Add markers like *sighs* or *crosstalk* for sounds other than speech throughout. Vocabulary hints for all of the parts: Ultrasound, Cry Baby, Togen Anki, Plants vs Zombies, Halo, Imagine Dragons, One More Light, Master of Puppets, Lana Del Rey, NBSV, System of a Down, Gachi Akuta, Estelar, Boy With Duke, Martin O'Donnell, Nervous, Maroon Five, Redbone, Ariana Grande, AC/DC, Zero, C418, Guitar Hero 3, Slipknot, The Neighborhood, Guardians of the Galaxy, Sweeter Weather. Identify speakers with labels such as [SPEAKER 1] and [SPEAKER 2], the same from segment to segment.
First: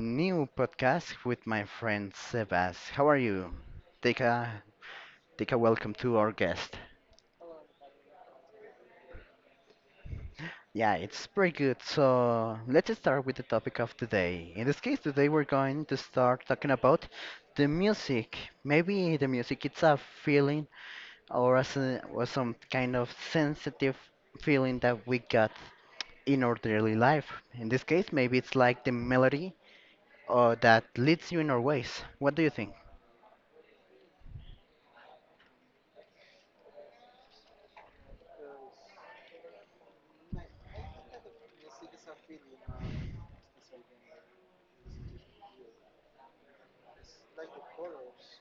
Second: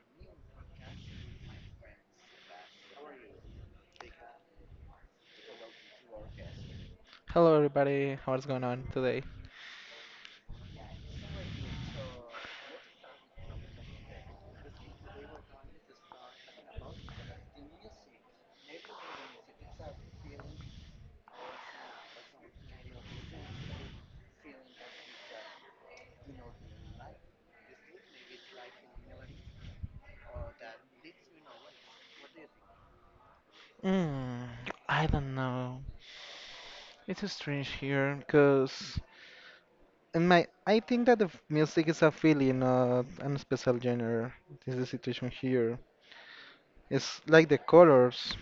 [SPEAKER 1] new podcast with my friend Sebas. How are you? Take a take a welcome to our guest.
[SPEAKER 2] Hello, everybody. How's going on today?
[SPEAKER 1] Yeah, it's pretty good. So let's start with the topic of today. In this case, today we're going to start talking about the music. Maybe the music it's a feeling or as a, or some kind of sensitive feeling that we got in our daily life. In this case, maybe it's like the melody that leads you in our ways. What do you think?
[SPEAKER 2] Mm, I don't know. It's strange here because in my I think that the music is a feeling, not a special genre. This is the situation here. It's like the colors.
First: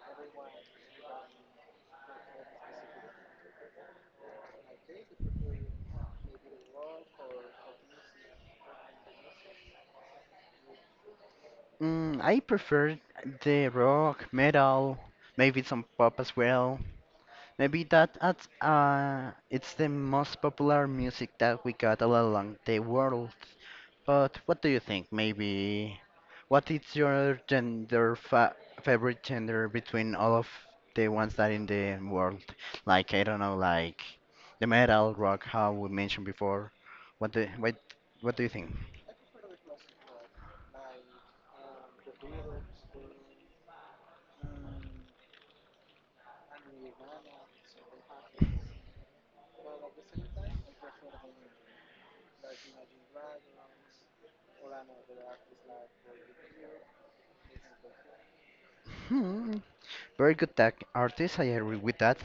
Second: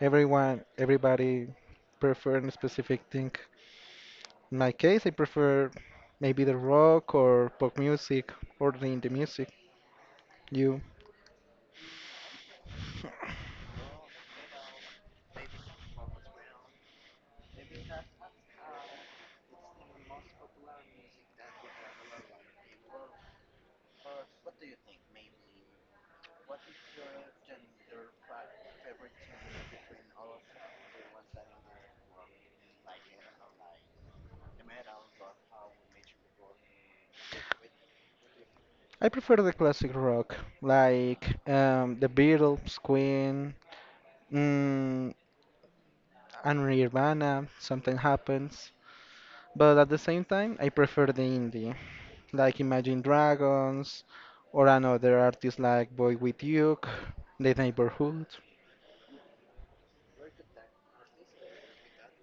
[SPEAKER 2] Everybody prefer a specific thing. In my case, I prefer maybe the rock or pop music or the indie music. You?
[SPEAKER 1] Mm, I prefer the rock, metal, maybe some pop as well. Maybe that adds, it's the most popular music that we got all along the world. But what do you think? Maybe what is your gender fa favorite gender between all of the ones that in the world? Like I don't know, like the metal, rock, how we mentioned before. What, what do you think?
[SPEAKER 2] I prefer the classic rock, like the Beatles, Queen. Mm, and Nirvana, something happens. But at the same time, I prefer the indie, like Imagine Dragons, or another artist like Boy With Duke, The Neighborhood.
[SPEAKER 1] Hmm, very good tech artist, I agree with that.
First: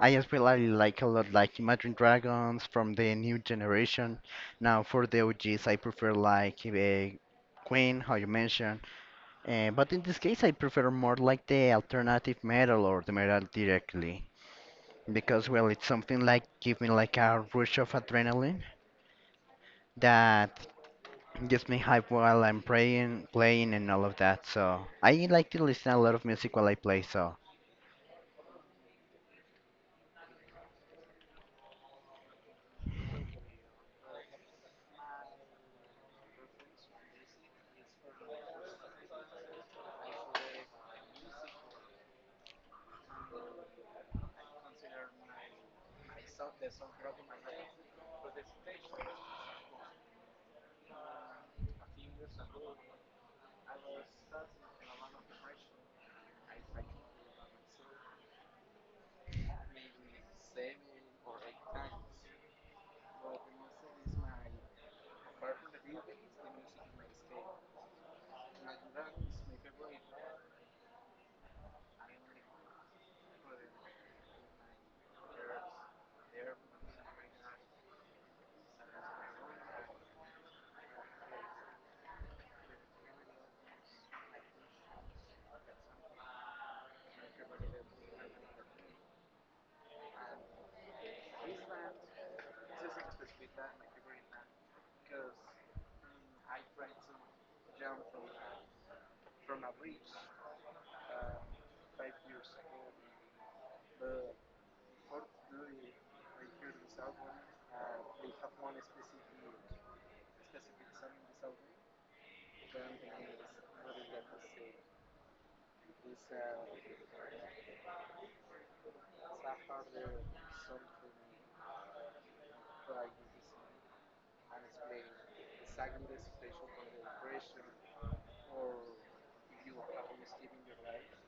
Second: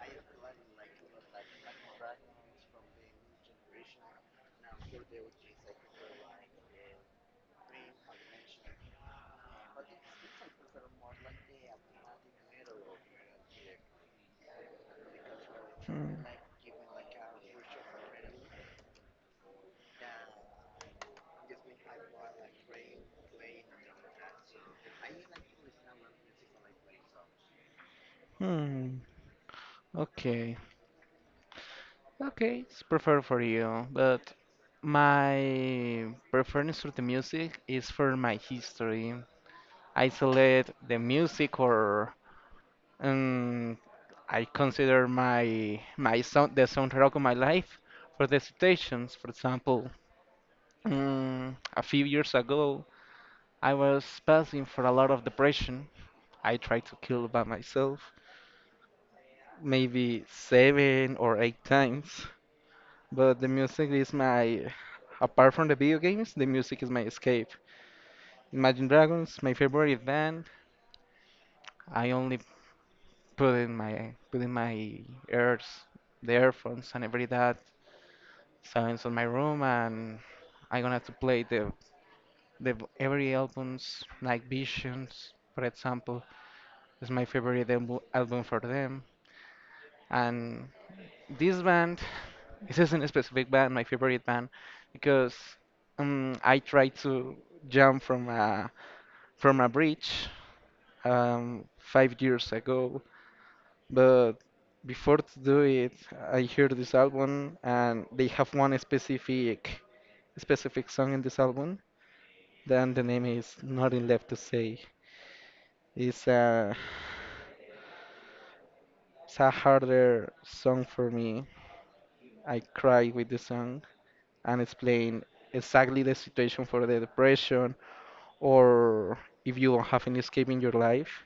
[SPEAKER 1] I as well. I like a lot like Imagine Dragons from the new generation. Now for the OGs, I prefer like Queen, how you mentioned. But in this case, I prefer more like the alternative metal or the metal directly because well, it's
[SPEAKER 2] Hmm.
[SPEAKER 1] something like give me like a rush of adrenaline that gives me hype while I'm playing, and all of that. So I like to listen a lot of music while I play. So
[SPEAKER 2] Hmm. Okay. Okay, it's preferred for you, but my preference for the music is for my history. I select the music or and I consider my sound the soundtrack of my life for the situations. For example, a few years ago, I was passing for a lot of depression. I tried to kill by myself, maybe seven or eight times. But the music is my, apart from the video games, the music is my escape. Imagine Dragons, my favorite band. I only put in my ears, the earphones, and every that. So it's on my room, and I'm gonna have to play the every albums like Visions, for example, is my favorite album for them. And this band, *laughs* *sighs* this isn't a specific band, my favorite band, because I tried to jump from a bridge 5 years ago, but before to do it, I heard this album, and they have one specific song in this album. Then the name is nothing left to say. It's a, it's a harder song for me. I cry with the song and explain exactly the situation for the depression or if you don't have an escape in your life.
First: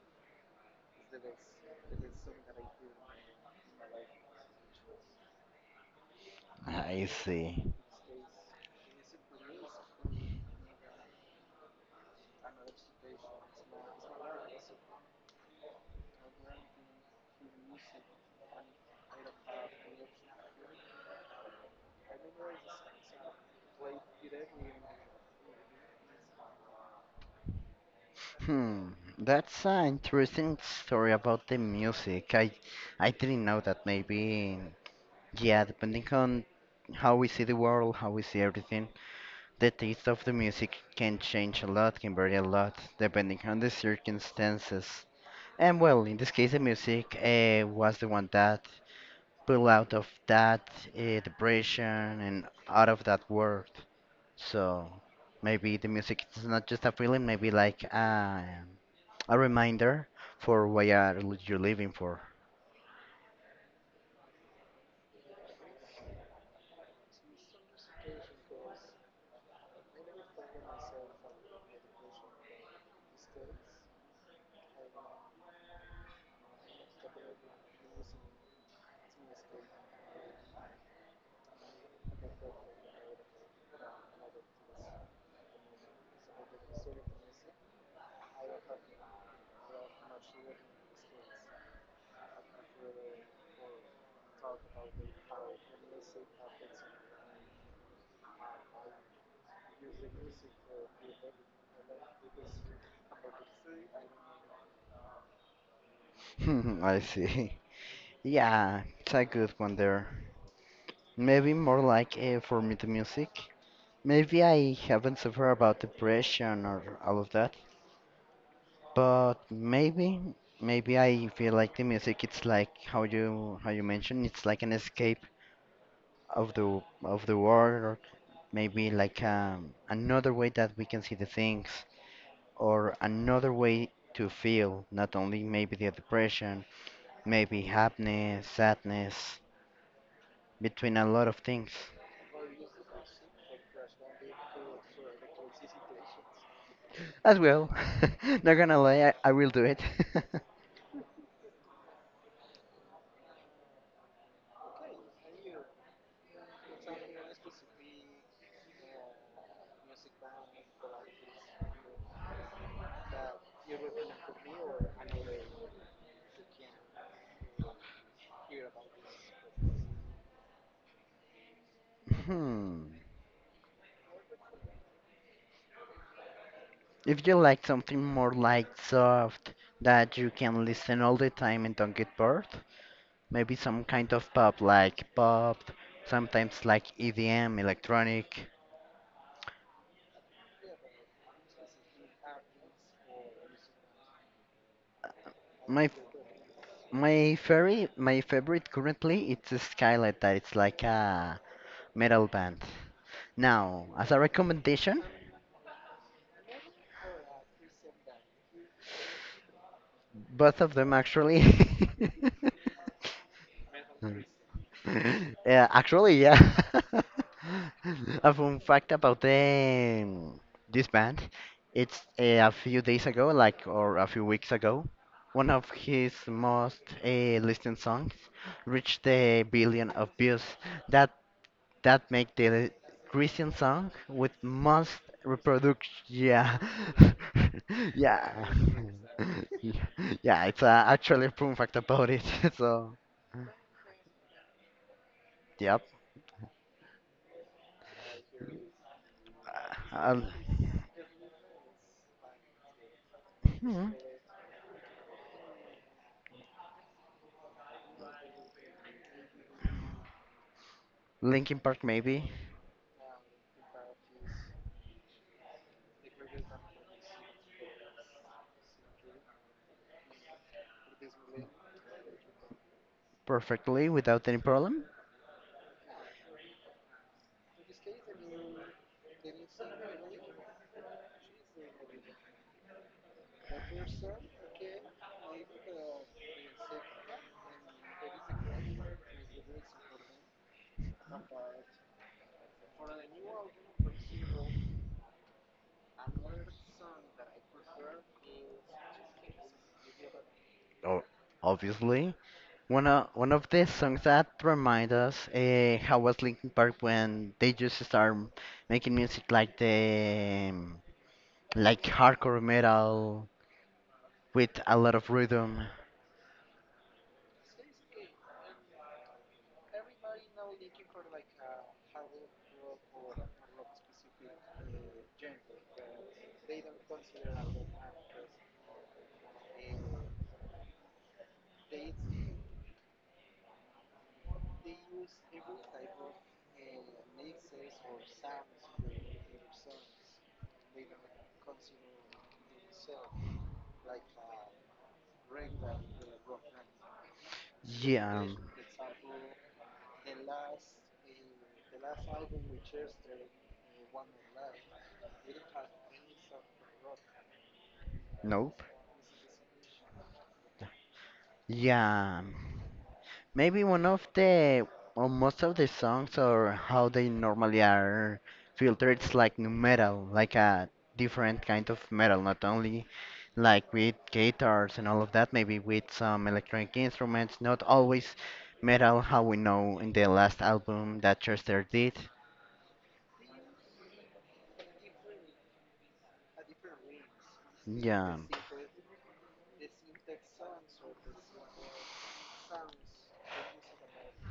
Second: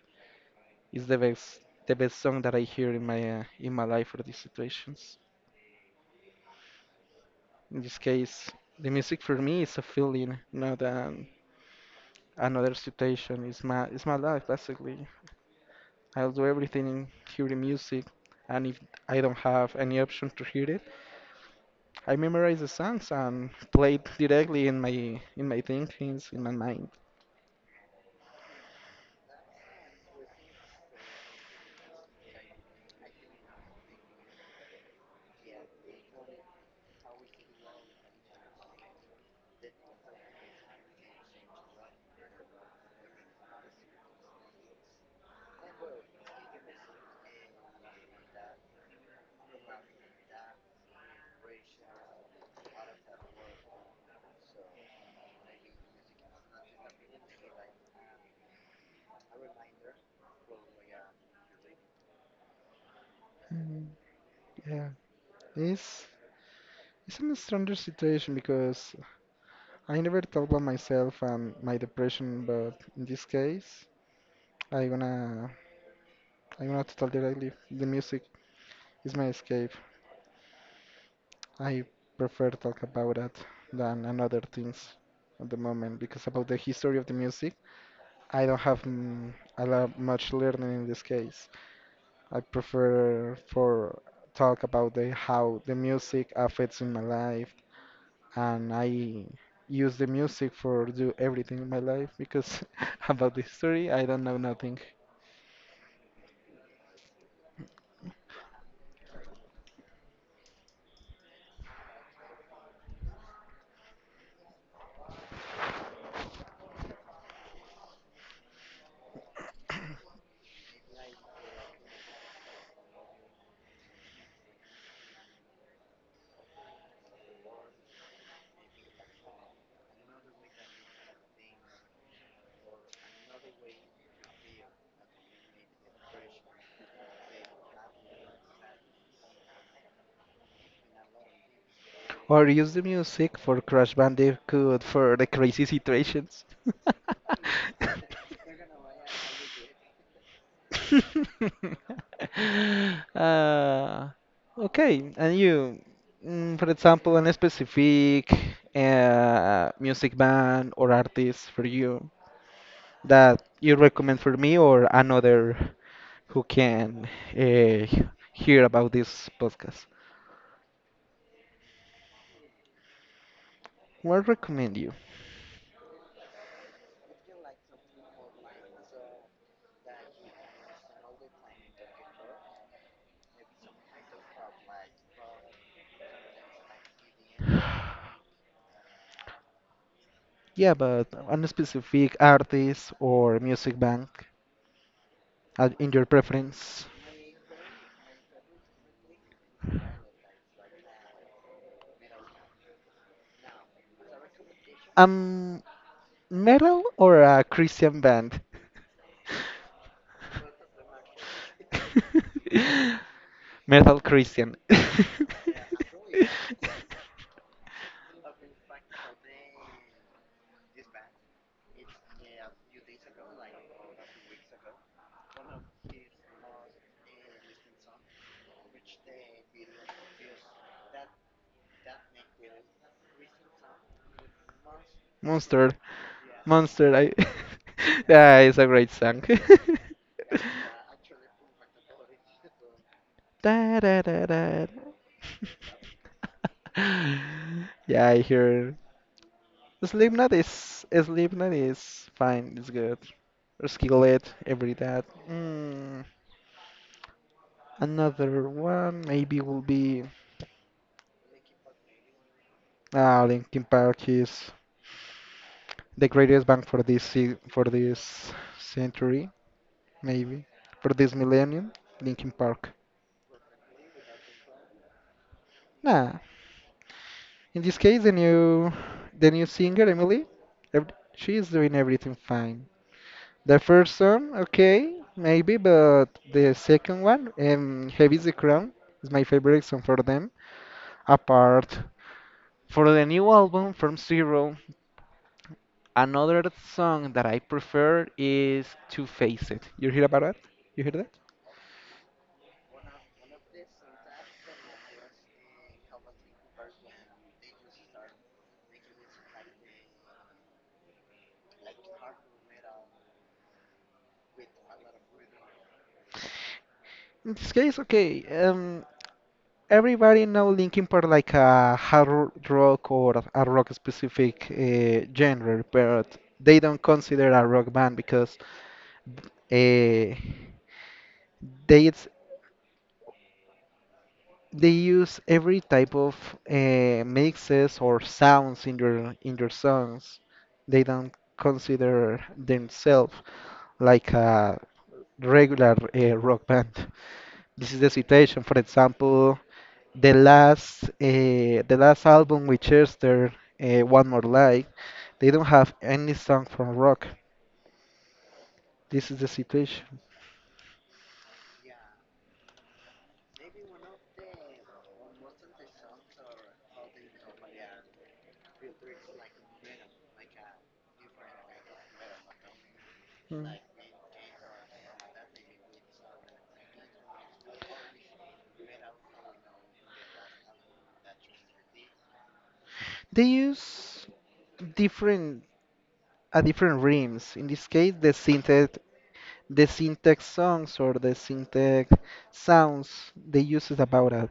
[SPEAKER 2] It's the best song that I hear in my life for these situations.
[SPEAKER 1] I see.
[SPEAKER 2] In this case, the music for me is a feeling, not an, another situation. It's my life basically. I'll do everything in hearing music, and if I don't have any option to hear it, I memorize the songs and play it directly in my thinkings, in my mind.
[SPEAKER 1] Hmm, that's an interesting story about the music. I didn't know that maybe yeah, depending on how we see the world, how we see everything, the taste of the music can change a lot, can vary a lot, depending on the circumstances. And well, in this case, the music was the one that pulled out of that depression and out of that world. So maybe the music is not just a feeling, maybe like a reminder for why are you living for.
[SPEAKER 2] And yeah, it's it's a stranger situation because I never thought about myself and my depression, but in this case, I gonna I gonna talk directly the music is my escape. I prefer talk about that than another things at the moment because about the history of the music I don't have a lot much learning in this case. I prefer for talk about the how the music affects in my life, and I use the music for do everything in my life because *laughs* about the history I don't know nothing.
[SPEAKER 1] *laughs* I see. Yeah, it's a good one there. Maybe more like for me the music. Maybe I haven't suffered about depression or all of that, but maybe I feel like the music it's like how you mentioned it's like an escape of the world or maybe like another way that we can see the things or another way to feel not only maybe the depression. Maybe happiness, sadness, between a lot of things.
[SPEAKER 2] Or use the music for Crash Bandicoot for the crazy situations. *laughs*
[SPEAKER 1] As well. *laughs* Not gonna lie, I will do it. *laughs*
[SPEAKER 2] *laughs* uh, okay, and you, for example, an specific music band or artist for you that you recommend for me or another who can uh, hear about this podcast?
[SPEAKER 1] Hmm.
[SPEAKER 2] What recommend you?
[SPEAKER 1] If you like something more light, soft, that you can listen all the time and don't get bored, maybe some kind of pop like pop, sometimes like EDM, electronic.
[SPEAKER 2] Yeah, but a specific artist or music band
[SPEAKER 1] My
[SPEAKER 2] in
[SPEAKER 1] f-
[SPEAKER 2] your preference.
[SPEAKER 1] my favorite currently it's Skylight that it's like a metal band. Now, as a recommendation,
[SPEAKER 2] Um, metal or a Christian band?
[SPEAKER 1] both of them, actually. *laughs*
[SPEAKER 2] *laughs* Metal Christian. *laughs*
[SPEAKER 1] Yeah, actually, yeah. *laughs* A fun fact about this band, it's a few days ago, like, or a few weeks ago, one of his most listened songs reached a billion of views. That that make the Christian song with most
[SPEAKER 2] Monster.
[SPEAKER 1] reproduction. Yeah,
[SPEAKER 2] Monster. I
[SPEAKER 1] *laughs*
[SPEAKER 2] *laughs* yeah,
[SPEAKER 1] yeah,
[SPEAKER 2] it's a great song.
[SPEAKER 1] *laughs*
[SPEAKER 2] *laughs*
[SPEAKER 1] yeah. Yeah, it's actually a proven fact about it. *laughs* So,
[SPEAKER 2] Da, da, da, da.
[SPEAKER 1] yep.
[SPEAKER 2] *laughs* yeah, I hear.
[SPEAKER 1] Uh, I'll-
[SPEAKER 2] Slipknot is Slipknot is fine. It's good.
[SPEAKER 1] hmm.
[SPEAKER 2] Skillet, every that. Mm, another one maybe will be
[SPEAKER 1] Linkin Park maybe
[SPEAKER 2] ah Linkin Park is the greatest bank for this for this century, maybe for this millennium, Linkin Park.
[SPEAKER 1] perfectly without any problem.
[SPEAKER 2] Nah, in this case, the new singer Emily, she is doing everything fine. The first song, okay, maybe, but the second one, Heavy is the Crown, is my favorite song for them. Apart. For the new album from Zero, another song that I prefer is Two Faced. You hear about it? You hear
[SPEAKER 1] Oh,
[SPEAKER 2] that?
[SPEAKER 1] obviously. One of the songs that remind us how was Linkin Park when they just start making music like the like hardcore metal with a lot of rhythm.
[SPEAKER 2] In this case, okay, everybody know Linkin Park like a hard rock or a rock specific genre, but they don't consider a rock band because uh, they it's- they use every type of mixes or sounds in your songs. They don't consider themselves like a regular rock band. This is the
[SPEAKER 1] Yeah.
[SPEAKER 2] situation, for example, the last album with Chester, One More Light, they don't have any song from rock.
[SPEAKER 1] Nope.
[SPEAKER 2] This is the situation.
[SPEAKER 1] Yeah, maybe one of the or most of the songs or how they normally are filtered is like new metal, like a different kind of metal, not only
[SPEAKER 2] Mm.
[SPEAKER 1] like with guitars and all of that, maybe with some electronic instruments, not always metal how we know in the last album that Chester did.
[SPEAKER 2] They use different different rhythms. In this case,
[SPEAKER 1] Yeah.
[SPEAKER 2] the syntax songs or the syntax sounds they use is about that.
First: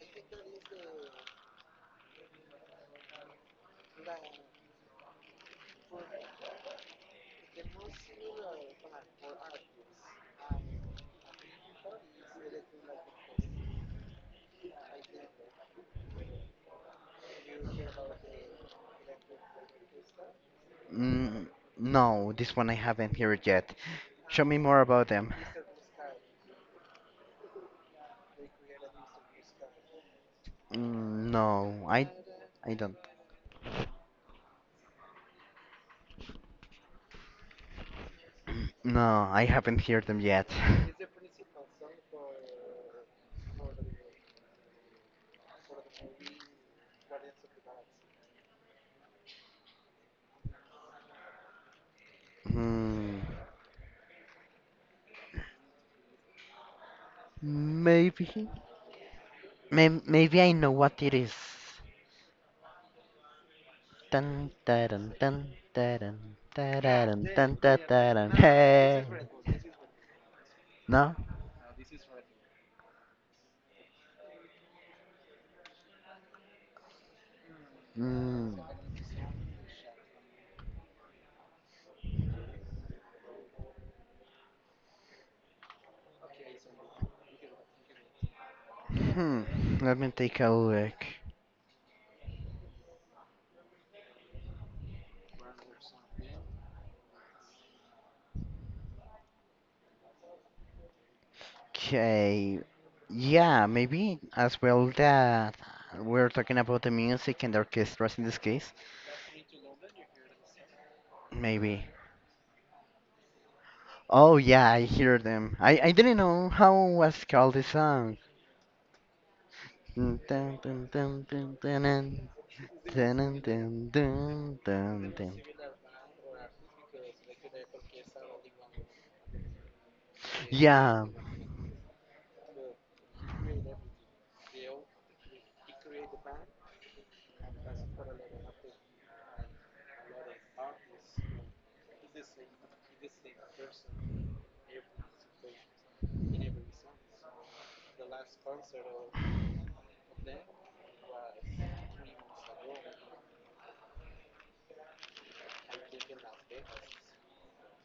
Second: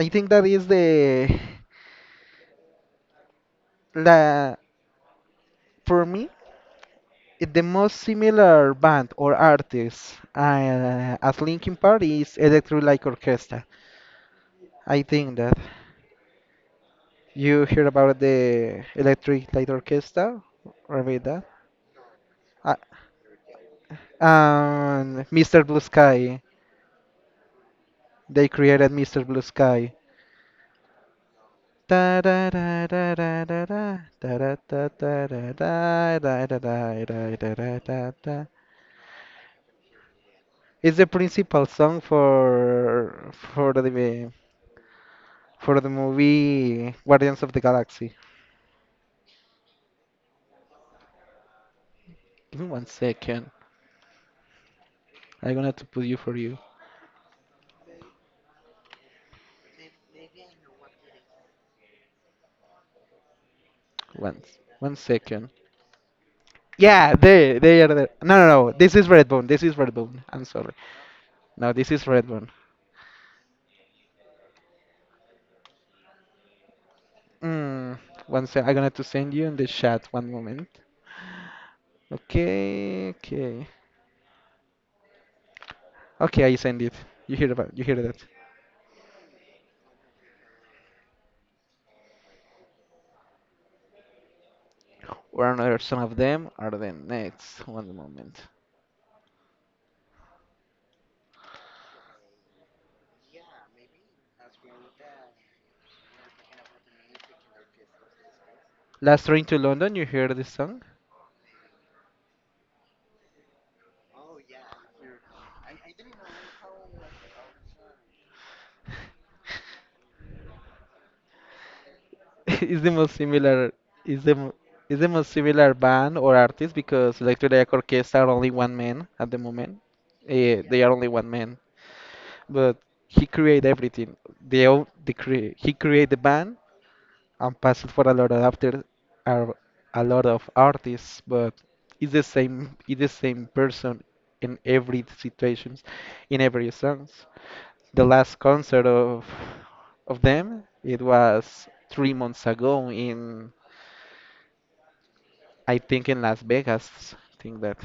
[SPEAKER 2] I think that is the la for me the most similar band or artist as Linkin Park is Electric Light Orchestra. I think that you hear about the Electric Light Orchestra, or about that?
[SPEAKER 1] Mm, no, this one I
[SPEAKER 2] Uh,
[SPEAKER 1] haven't heard yet. Show me more about
[SPEAKER 2] and
[SPEAKER 1] them.
[SPEAKER 2] Mr. Blue Sky, they created Mr. Blue Sky.
[SPEAKER 1] Mm,
[SPEAKER 2] Da da
[SPEAKER 1] I
[SPEAKER 2] da
[SPEAKER 1] don't.
[SPEAKER 2] da da da da da da da da da da da da da da da da da da.
[SPEAKER 1] No, I haven't heard them yet.
[SPEAKER 2] It's the
[SPEAKER 1] *laughs*
[SPEAKER 2] principal song for the movie Guardians of the Galaxy. Give me one
[SPEAKER 1] Hmm.
[SPEAKER 2] second. I'm gonna have to put you for you.
[SPEAKER 1] Maybe. Maybe I know what it is. Dun,
[SPEAKER 2] Once.
[SPEAKER 1] dun,
[SPEAKER 2] One
[SPEAKER 1] dun, dun,
[SPEAKER 2] second.
[SPEAKER 1] dun,
[SPEAKER 2] Yeah,
[SPEAKER 1] dun, dun,
[SPEAKER 2] they
[SPEAKER 1] dun,
[SPEAKER 2] they are the
[SPEAKER 1] dun,
[SPEAKER 2] no no no. This
[SPEAKER 1] hey.
[SPEAKER 2] is Redbone. This is Redbone. I'm sorry.
[SPEAKER 1] No?
[SPEAKER 2] No, this is Redbone. Mm, one
[SPEAKER 1] Mm.
[SPEAKER 2] sec. I'm gonna to send you in the chat. One moment. Okay, okay, okay. I send it. You hear that?
[SPEAKER 1] Hmm. Let me take a look.
[SPEAKER 2] Or another some of them are the next. One moment.
[SPEAKER 1] Okay. Yeah, maybe as well that we're talking about the music and the orchestras in this case.
[SPEAKER 2] Last train to London. You hear this song?
[SPEAKER 1] Maybe. Oh yeah, I hear them. I didn't know how was called this song. Dun, dun, dun, dun, dun, dun,
[SPEAKER 2] *laughs* is the most
[SPEAKER 1] dun, dun,
[SPEAKER 2] similar. Is the mo-
[SPEAKER 1] dun, dun,
[SPEAKER 2] is the
[SPEAKER 1] dun,
[SPEAKER 2] most
[SPEAKER 1] dun.
[SPEAKER 2] similar band or artist because Electric Light Orchestra are only one man at the moment. Eh, they are
[SPEAKER 1] Yeah.
[SPEAKER 2] only one man. But he create everything. The all he create the band and pass it for a lot of after a, a lot of artists, but it's the same person in every situations, in every songs. The last concert of them it was 3 months ago in I think in Las Vegas. I think that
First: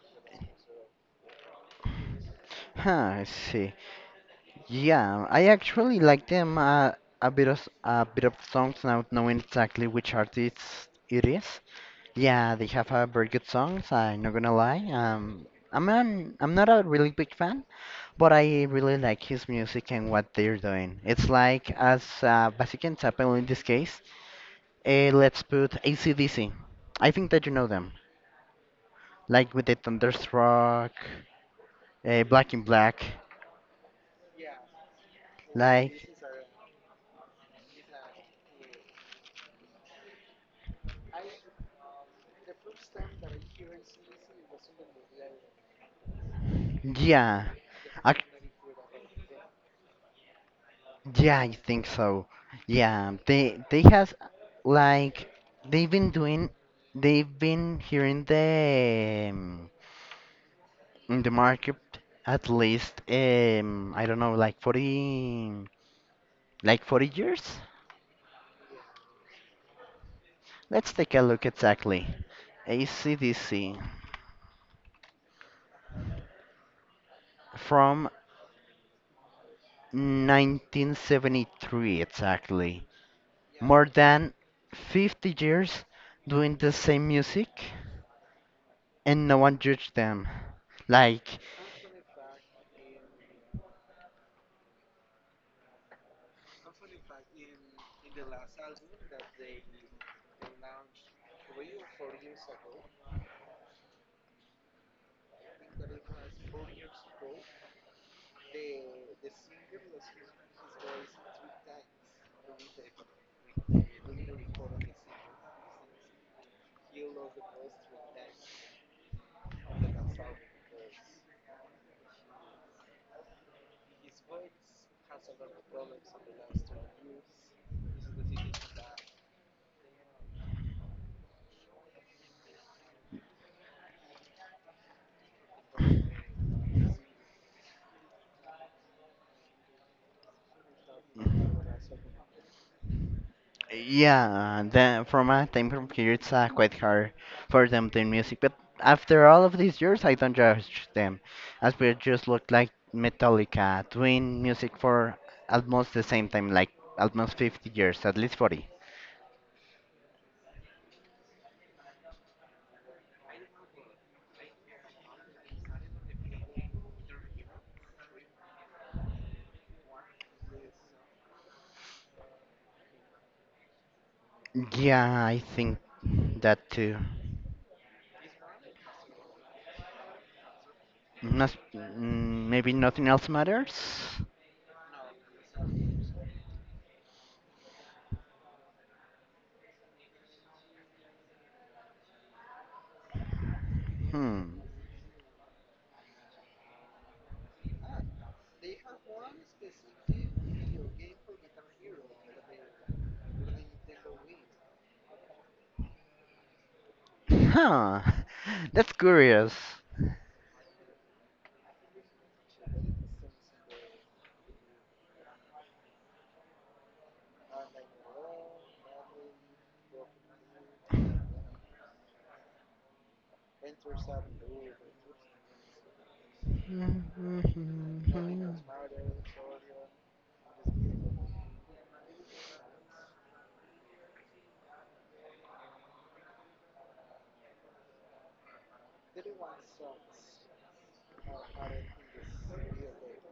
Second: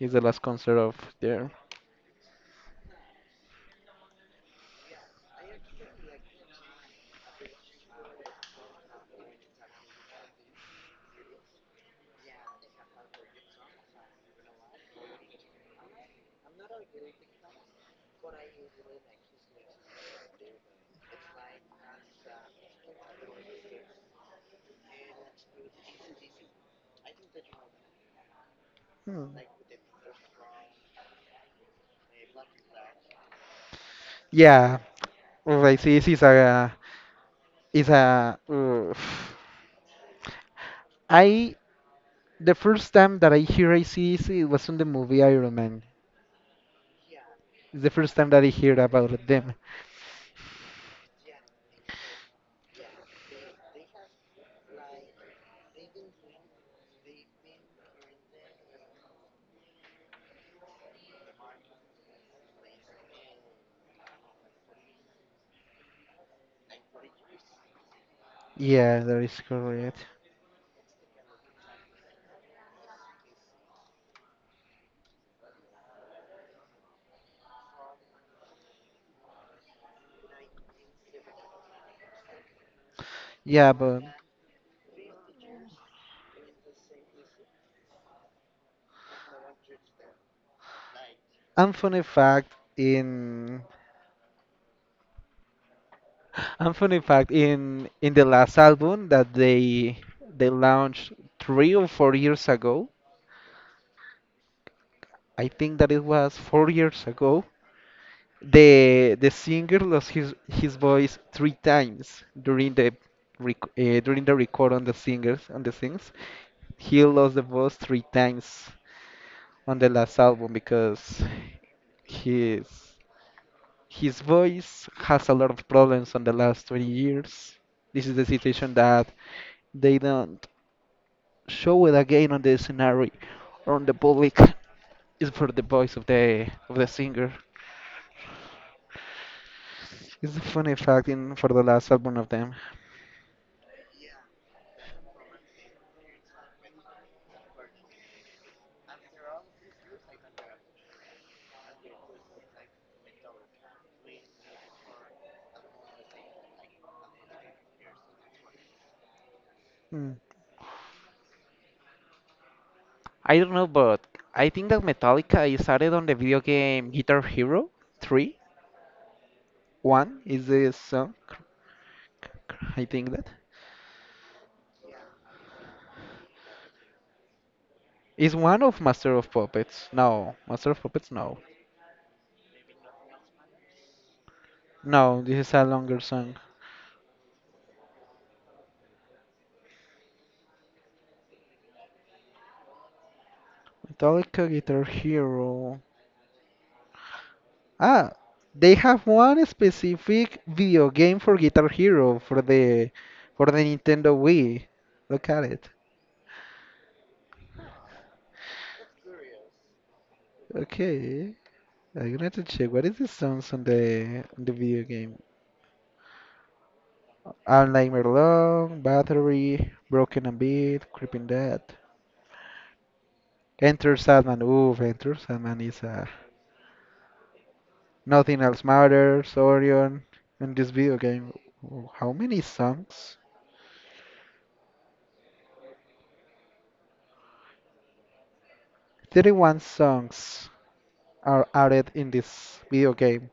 [SPEAKER 2] is the last concert of their.
[SPEAKER 1] Huh, I see. Yeah, I actually like them a bit of songs now knowing exactly which artist it is. Yeah, they have a very good songs. I'm not gonna lie. I'm not a really big fan, but I really like his music and what they're doing. It's like as Basic Chapel in this case. Let's put AC/DC. I think that you know them,
[SPEAKER 2] Hmm.
[SPEAKER 1] like with the Thunderstruck, Black in Black.
[SPEAKER 2] Yeah, well, I see this
[SPEAKER 1] Like
[SPEAKER 2] is a is a uh, I the first time that I hear ACDC it was on the movie Iron Man.
[SPEAKER 1] yeah,
[SPEAKER 2] It's the first
[SPEAKER 1] ac
[SPEAKER 2] time that I hear about them.
[SPEAKER 1] Yeah, I think so. Yeah, they have like they've been doing they've been here in the market at least I don't know like 40 years.
[SPEAKER 2] Yeah, that is correct.
[SPEAKER 1] Let's take a look exactly. ACDC from 1973 exactly.
[SPEAKER 2] Yeah,
[SPEAKER 1] More
[SPEAKER 2] but
[SPEAKER 1] than 50 years doing the same music and no one judged them. Like
[SPEAKER 2] and funny fact in and funny fact in the last album that they launched 3 or 4 years ago. I think that it was 4 years ago. The singer lost his voice three times during the rec during the record on the singers on the sings. He lost the voice three times on the last album because his his voice has a lot of problems on the last 20 years. This is the situation that they don't show it again on the scenario or on the public. It's for the voice of the singer. It's a funny fact in for the last album of them.
[SPEAKER 1] yeah, then from my time from here, it's quite hard for them to music. But after all of these years, I don't judge them, as we just look like Metallica doing music for almost the same time, like almost 50 years, at least 40.
[SPEAKER 2] Hmm. I don't know, but I think that Metallica is added on the video game Guitar Hero 3. One is the song. I think that
[SPEAKER 1] Yeah, I think that too.
[SPEAKER 2] is one of Master of Puppets. No, Master of Puppets. No,
[SPEAKER 1] Not, mm, maybe nothing else matters.
[SPEAKER 2] no. This is a longer song. Metallica
[SPEAKER 1] Hmm.
[SPEAKER 2] Guitar Hero. Ah, they have one specific video game for Guitar Hero for the Nintendo Wii. Look at it.
[SPEAKER 1] Huh. *laughs* That's curious.
[SPEAKER 2] Okay, I'm gonna have to check what is the songs on the video game. I'm Nightmare Long, Battery, Broken and Beat, Creeping Dead. Enter Sandman. Ooh, Enter Sandman is Nothing Else Matters, Orion. In this video game, how many songs? 31 songs are added in this video game.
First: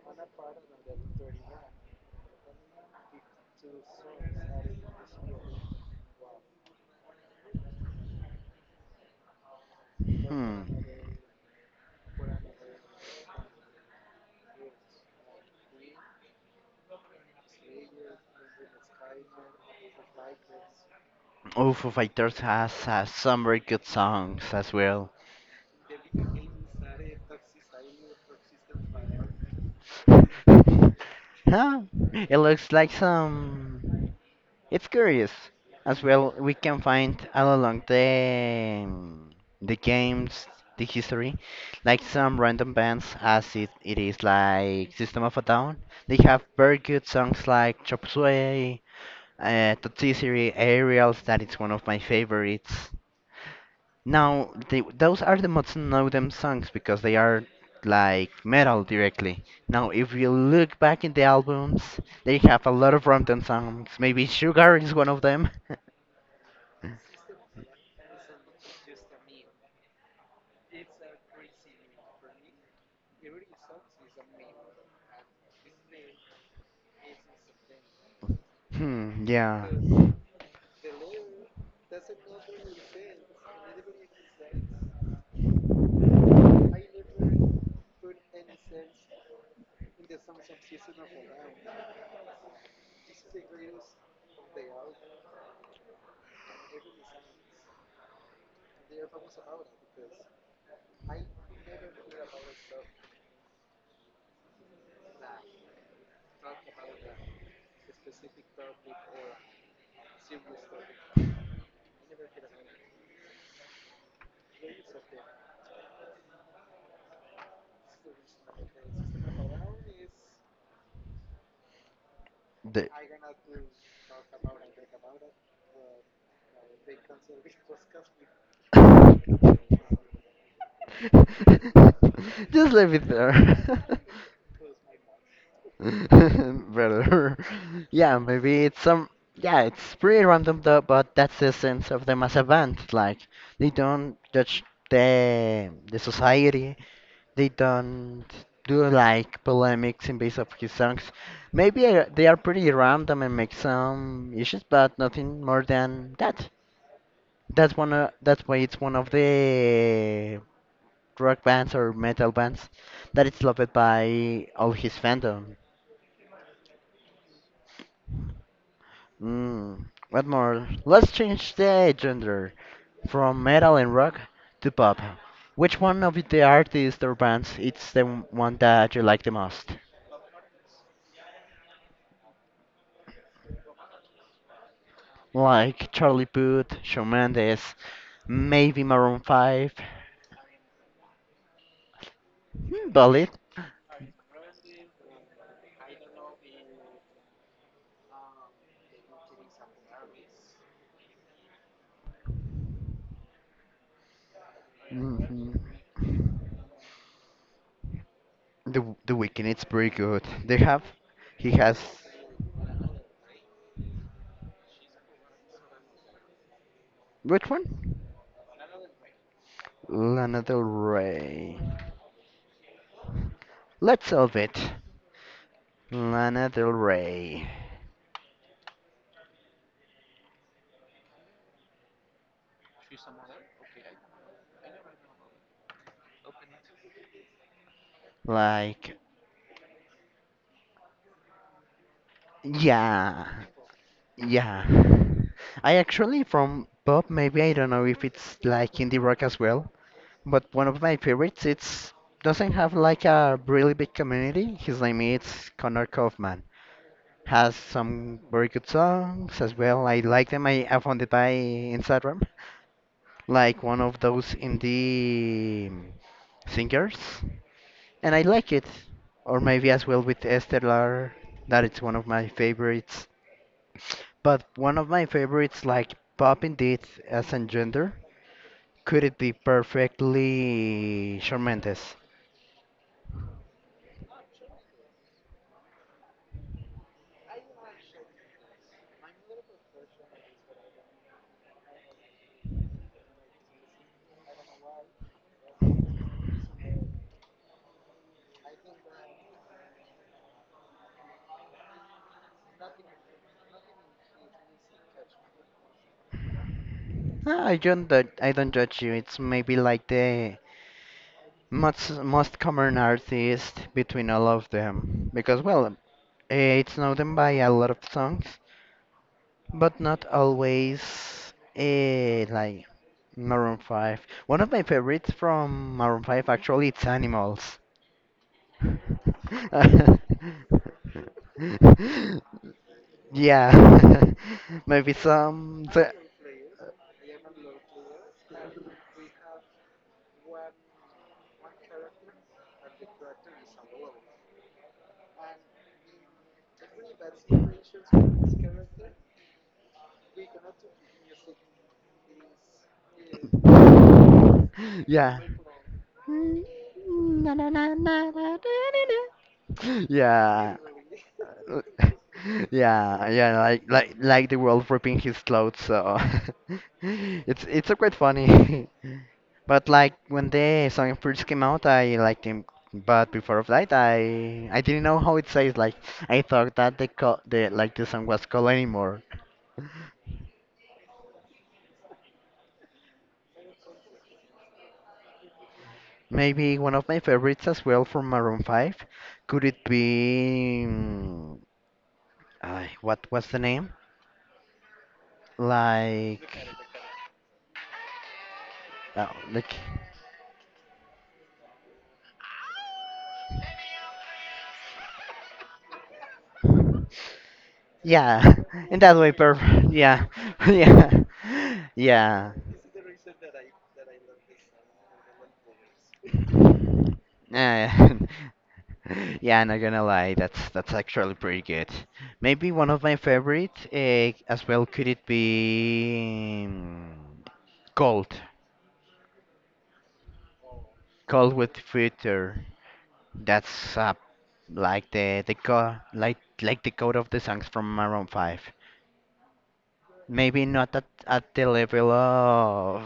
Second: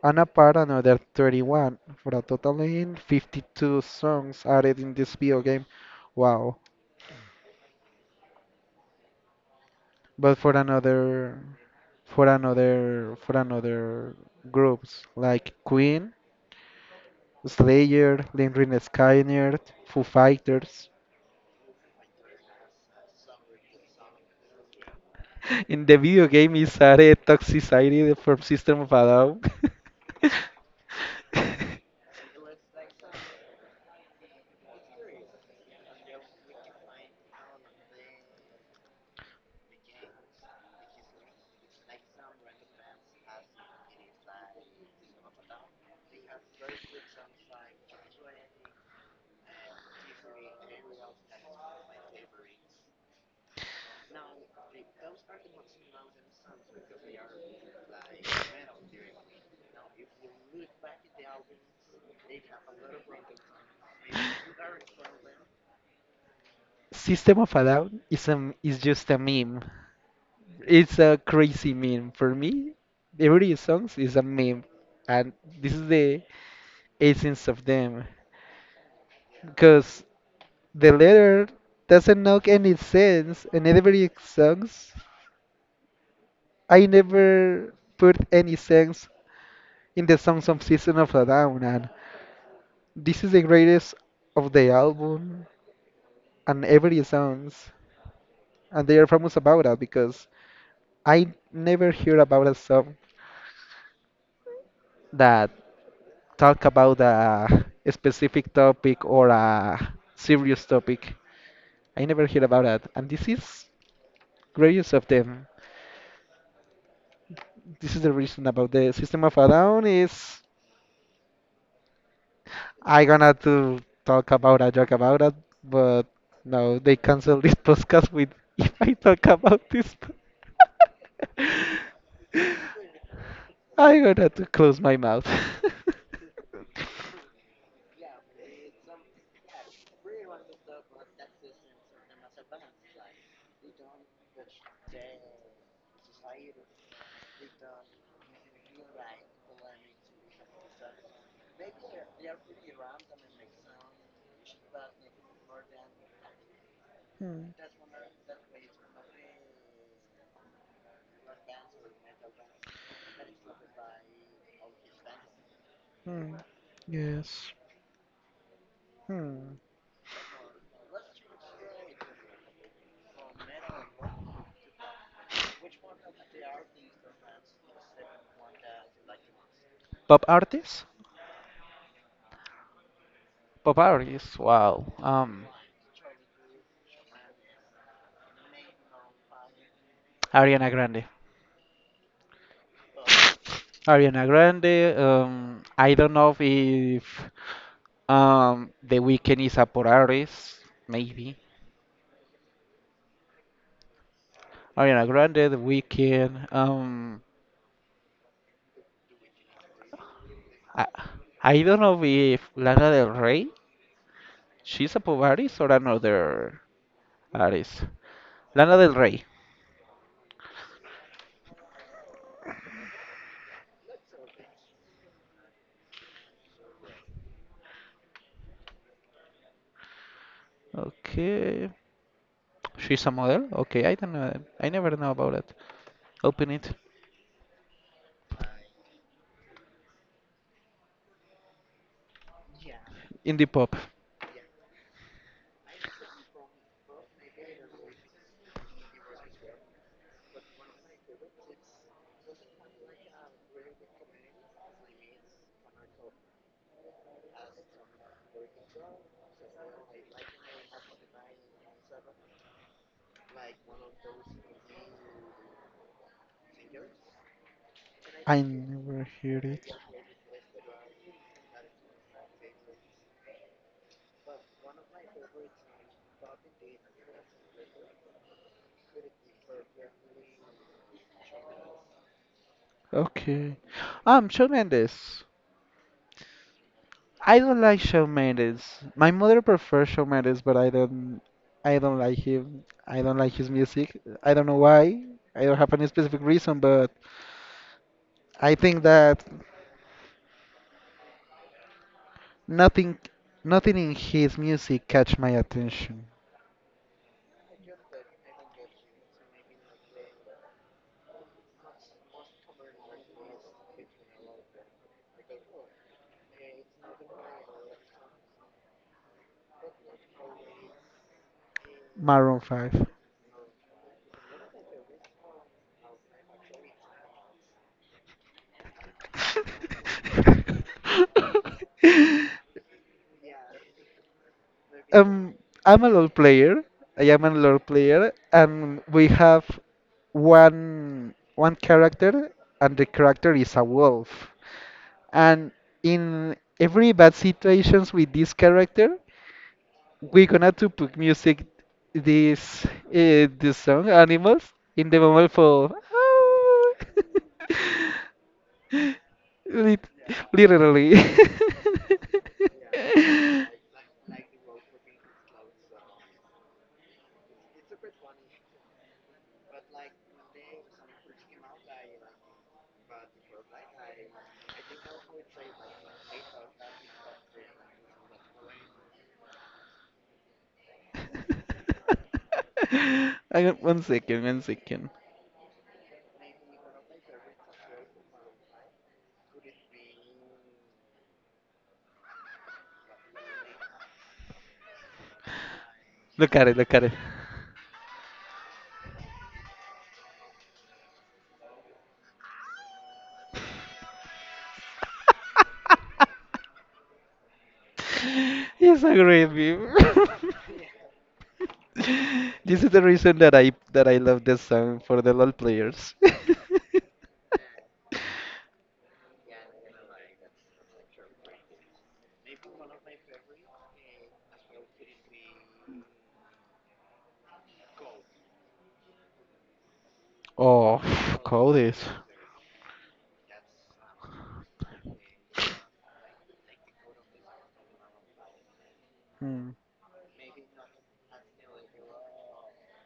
[SPEAKER 2] And apart another 31 for a total in 52 songs added in this video game. Wow. But
[SPEAKER 1] Hmm.
[SPEAKER 2] for another groups like Queen Slayer, Limrin Skynet, Foo Fighters.
[SPEAKER 1] Oh, Foo Fighters has some very good songs as well. *laughs*
[SPEAKER 2] In the video game is Are Toxicity from System of a Down.
[SPEAKER 1] Huh?
[SPEAKER 2] *laughs*
[SPEAKER 1] It looks like some. It's curious. As well, we can find all along the games, the history, like some random bands, as it is like System of a Down. They have very good songs like Chop Suey, Totsisiri, Aerials. That is one of my favorites. Now, those are the most know them songs because they are like metal directly. Now, if you look back in the albums, they have a lot of rom them songs. Maybe Sugar is one of them. *laughs*
[SPEAKER 2] System of a Down is just a meme. It's a crazy meme. For me, every song is a meme. And this is the essence of them.
[SPEAKER 1] Hmm, yeah.
[SPEAKER 2] Because the letter doesn't make any sense. And every songs, I never put any sense in the songs of System of a Down, and this is the greatest of the album and every songs, and they are famous about that because I never hear about a song that talk about a specific topic or a serious topic. I never hear about that, and this is greatest of them. This is the reason about the System of a Down is
[SPEAKER 1] The...
[SPEAKER 2] I gonna to talk about a joke about it, but no, they cancel *laughs* this podcast with *laughs* if I talk
[SPEAKER 1] *laughs*
[SPEAKER 2] about this.
[SPEAKER 1] Just leave
[SPEAKER 2] *laughs*
[SPEAKER 1] it there.
[SPEAKER 2] I
[SPEAKER 1] *laughs*
[SPEAKER 2] gonna to close my mouth.
[SPEAKER 1] *laughs*
[SPEAKER 2] *laughs*
[SPEAKER 1] Better. *laughs* Yeah, maybe it's some. Yeah, it's pretty random though, but that's the essence of them as a band. Like, they don't judge the society. They don't do like polemics in base of his songs. Maybe they are pretty random and make some issues, but nothing more than that.
[SPEAKER 2] Hmm.
[SPEAKER 1] That's one. That's why it's one of the rock bands or metal bands that is loved by all his fandom.
[SPEAKER 2] Hmm. yes. Hmm.
[SPEAKER 1] Mm, what more? Let's change the gender from metal and rock to pop. Which one of the artists or bands is the one that you like the most?
[SPEAKER 2] Pop artists? Pop artists. Wow.
[SPEAKER 1] Like Charlie Puth, Shawn Mendes, maybe Maroon 5,
[SPEAKER 2] Ariana Grande.
[SPEAKER 1] hmm, Bullet.
[SPEAKER 2] Ariana Grande. I don't know if The Weeknd is a pop artist, maybe. Ariana Grande, The
[SPEAKER 1] Mhm.
[SPEAKER 2] Weeknd.
[SPEAKER 1] The Weeknd, it's pretty good.
[SPEAKER 2] I,
[SPEAKER 1] He
[SPEAKER 2] I don't
[SPEAKER 1] has,
[SPEAKER 2] know if Lana Del Rey, she's a pop artist or another
[SPEAKER 1] which
[SPEAKER 2] artist.
[SPEAKER 1] one?
[SPEAKER 2] Lana Del Rey.
[SPEAKER 1] Lana Del Rey. Let's solve it. Lana Del Rey.
[SPEAKER 2] Okay. She's a model? Okay, I don't know. I never know about it. Open it.
[SPEAKER 1] Like yeah,
[SPEAKER 2] Indie pop.
[SPEAKER 1] yeah. I actually from pop, maybe I don't know if it's like indie rock as well, but one of my favorites. It's doesn't have like a really big community. His name is Connor Kaufman. Has some very good songs as well. I like them. I found it by Instagram, like one of those indie singers, and I
[SPEAKER 2] I
[SPEAKER 1] like it.
[SPEAKER 2] never
[SPEAKER 1] Or
[SPEAKER 2] hear it.
[SPEAKER 1] maybe as well with Estelar, that it's one of my favorites. But one of my favorites, like Pop Indeed as in gender, could it be perfectly tremendous?
[SPEAKER 2] Okay. Shawn Mendes. I don't like Shawn Mendes. My mother prefers Shawn Mendes, but I don't. I don't like him. I don't like his music. I don't know why. I don't have any specific reason, but I think that nothing, nothing in his music catch my attention.
[SPEAKER 1] I don't judge you. It's maybe like the most common artist between all of them. Because, well, it's known by a lot of songs, but not always
[SPEAKER 2] Maroon
[SPEAKER 1] like
[SPEAKER 2] Five.
[SPEAKER 1] Maroon 5. One of my favorites from Maroon 5 actually it's Animals. *laughs*
[SPEAKER 2] *laughs*
[SPEAKER 1] Yeah, *laughs* maybe
[SPEAKER 2] Um,
[SPEAKER 1] some.
[SPEAKER 2] I'm a LoL player. I am a LoL player, and we have one character, and the character is a wolf. And in every bad situations with this character, we're gonna to put music this this song animals in the
[SPEAKER 1] Yeah.
[SPEAKER 2] moment for.
[SPEAKER 1] *laughs*
[SPEAKER 2] *laughs* Lit-
[SPEAKER 1] Yeah,
[SPEAKER 2] Literally. *laughs*
[SPEAKER 1] *laughs* yeah, yeah, like like the world ripping his clothes, so *laughs* it's a quite funny. *laughs* But like when the song first came out, I liked him. But before of that, I didn't know how it says. Like I thought that the like the song was called anymore.
[SPEAKER 2] *laughs* I got 1 second, 1 second.
[SPEAKER 1] Maybe one of my favorites as well from Maroon 5. Could it be? Mm, ay, what was the name?
[SPEAKER 2] Look at
[SPEAKER 1] Like,
[SPEAKER 2] it, look at it. *laughs*
[SPEAKER 1] oh, like. Yeah, *laughs* in
[SPEAKER 2] Yes, I
[SPEAKER 1] that way,
[SPEAKER 2] agree with
[SPEAKER 1] perfect.
[SPEAKER 2] you.
[SPEAKER 1] Yeah, *laughs*
[SPEAKER 2] *laughs*
[SPEAKER 1] yeah, yeah.
[SPEAKER 2] This is the reason that I love this song for the LOL players. *laughs*
[SPEAKER 1] Uh, *laughs* yeah, not gonna lie, that's actually pretty good. Maybe one of my favorite as well could it be mm, cold,
[SPEAKER 2] Oh, *sighs*
[SPEAKER 1] cold
[SPEAKER 2] call
[SPEAKER 1] with
[SPEAKER 2] this.
[SPEAKER 1] future. That's like the co like the code of the songs from Maroon Five.
[SPEAKER 2] Hmm.
[SPEAKER 1] Maybe not at at the level of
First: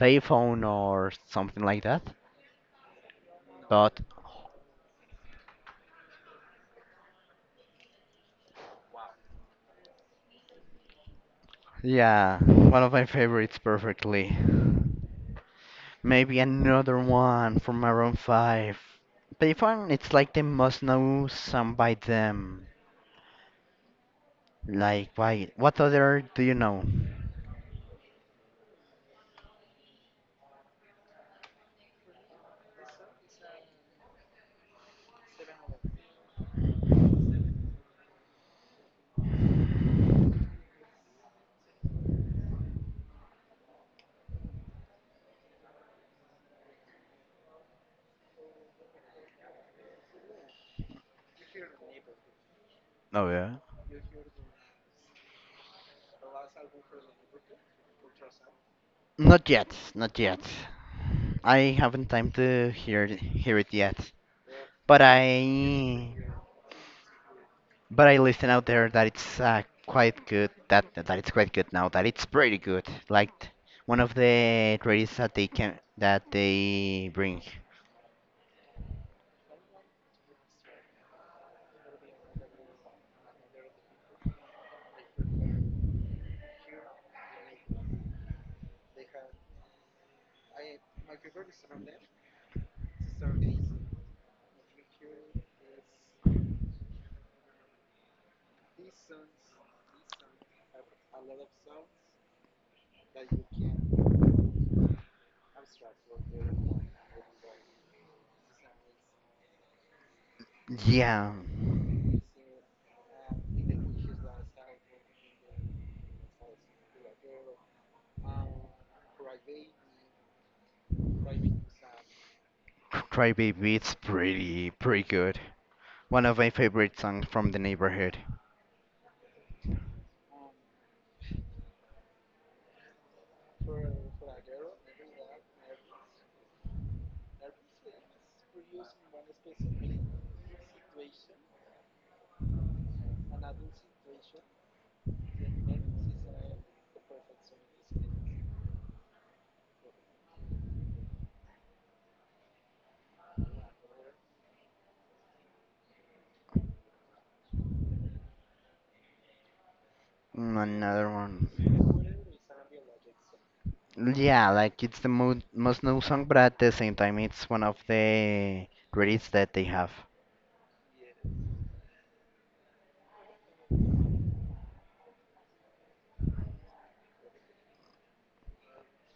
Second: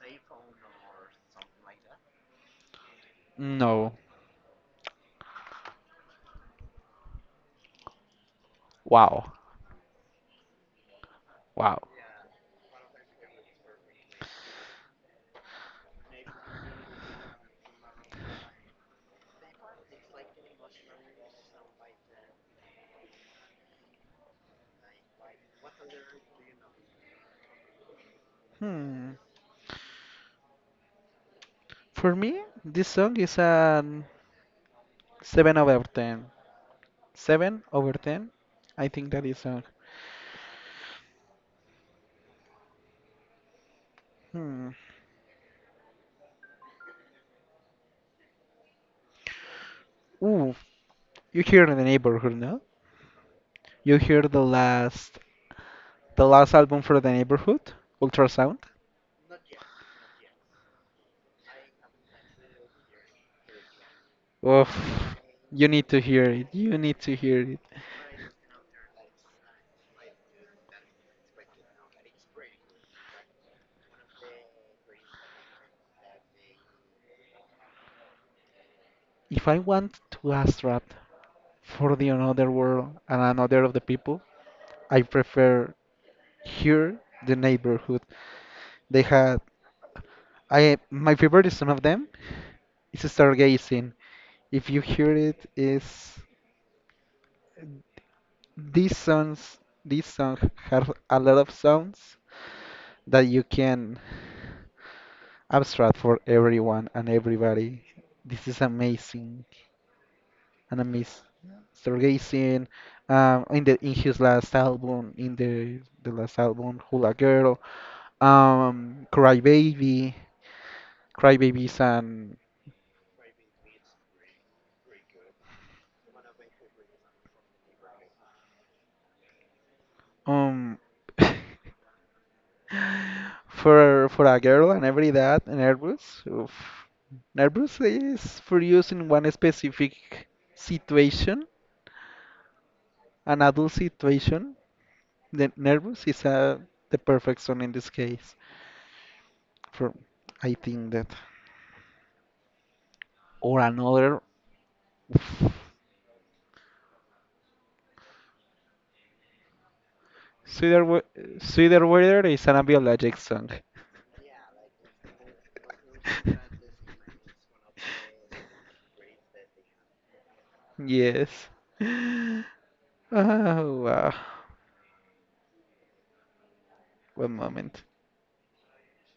[SPEAKER 1] payphone or something like that.
[SPEAKER 2] No.
[SPEAKER 1] But
[SPEAKER 2] Wow. Wow.
[SPEAKER 1] yeah, one of my favorites perfectly. Maybe another one from Maroon 5. Payphone, it's like the most known song by them. Like, why? What other do you know?
[SPEAKER 2] Hmm. For me, this song is a 7 over 10. 7 over 10? I think that is a Hmm. Ooh, you hear the neighborhood, no?
[SPEAKER 1] Oh yeah.
[SPEAKER 2] You hear the last album for the neighborhood, Ultrasound?
[SPEAKER 1] Not yet, not yet. I haven't time to hear it yet. But
[SPEAKER 2] Oof. You need to
[SPEAKER 1] I
[SPEAKER 2] hear it. You need to hear it.
[SPEAKER 1] But I listen out there that it's quite good. That it's quite good now. That it's pretty good. Like one of the greatest that they bring.
[SPEAKER 2] If I want to astrap for the another world and another of the people, I prefer here the neighborhood. They had I my favorite is one of them. It's stargazing. If you hear it is this songs this song has a lot of sounds that you can abstract for everyone and everybody. This is amazing. And I miss
[SPEAKER 1] Yeah,
[SPEAKER 2] Stargazing. In the in his last album, in the last album, Hula Girl, Cry Baby, Cry Babies, and
[SPEAKER 1] Cry Baby. It's pretty good. One of my favorite songs from the neighborhood.
[SPEAKER 2] um, *laughs* for a girl and every that nervous. Oof. Nervous is for use in one specific situation, an adult situation. The nervous is the perfect song in this case. For I think that or another
[SPEAKER 1] Mm,
[SPEAKER 2] sweeter
[SPEAKER 1] another
[SPEAKER 2] Wea-
[SPEAKER 1] one.
[SPEAKER 2] sweeter weather is an biologic song.
[SPEAKER 1] Yeah, like it's the mo most known song, but at the same time, it's one of the greatest that they have.
[SPEAKER 2] Yes. *laughs* Oh wow. One moment.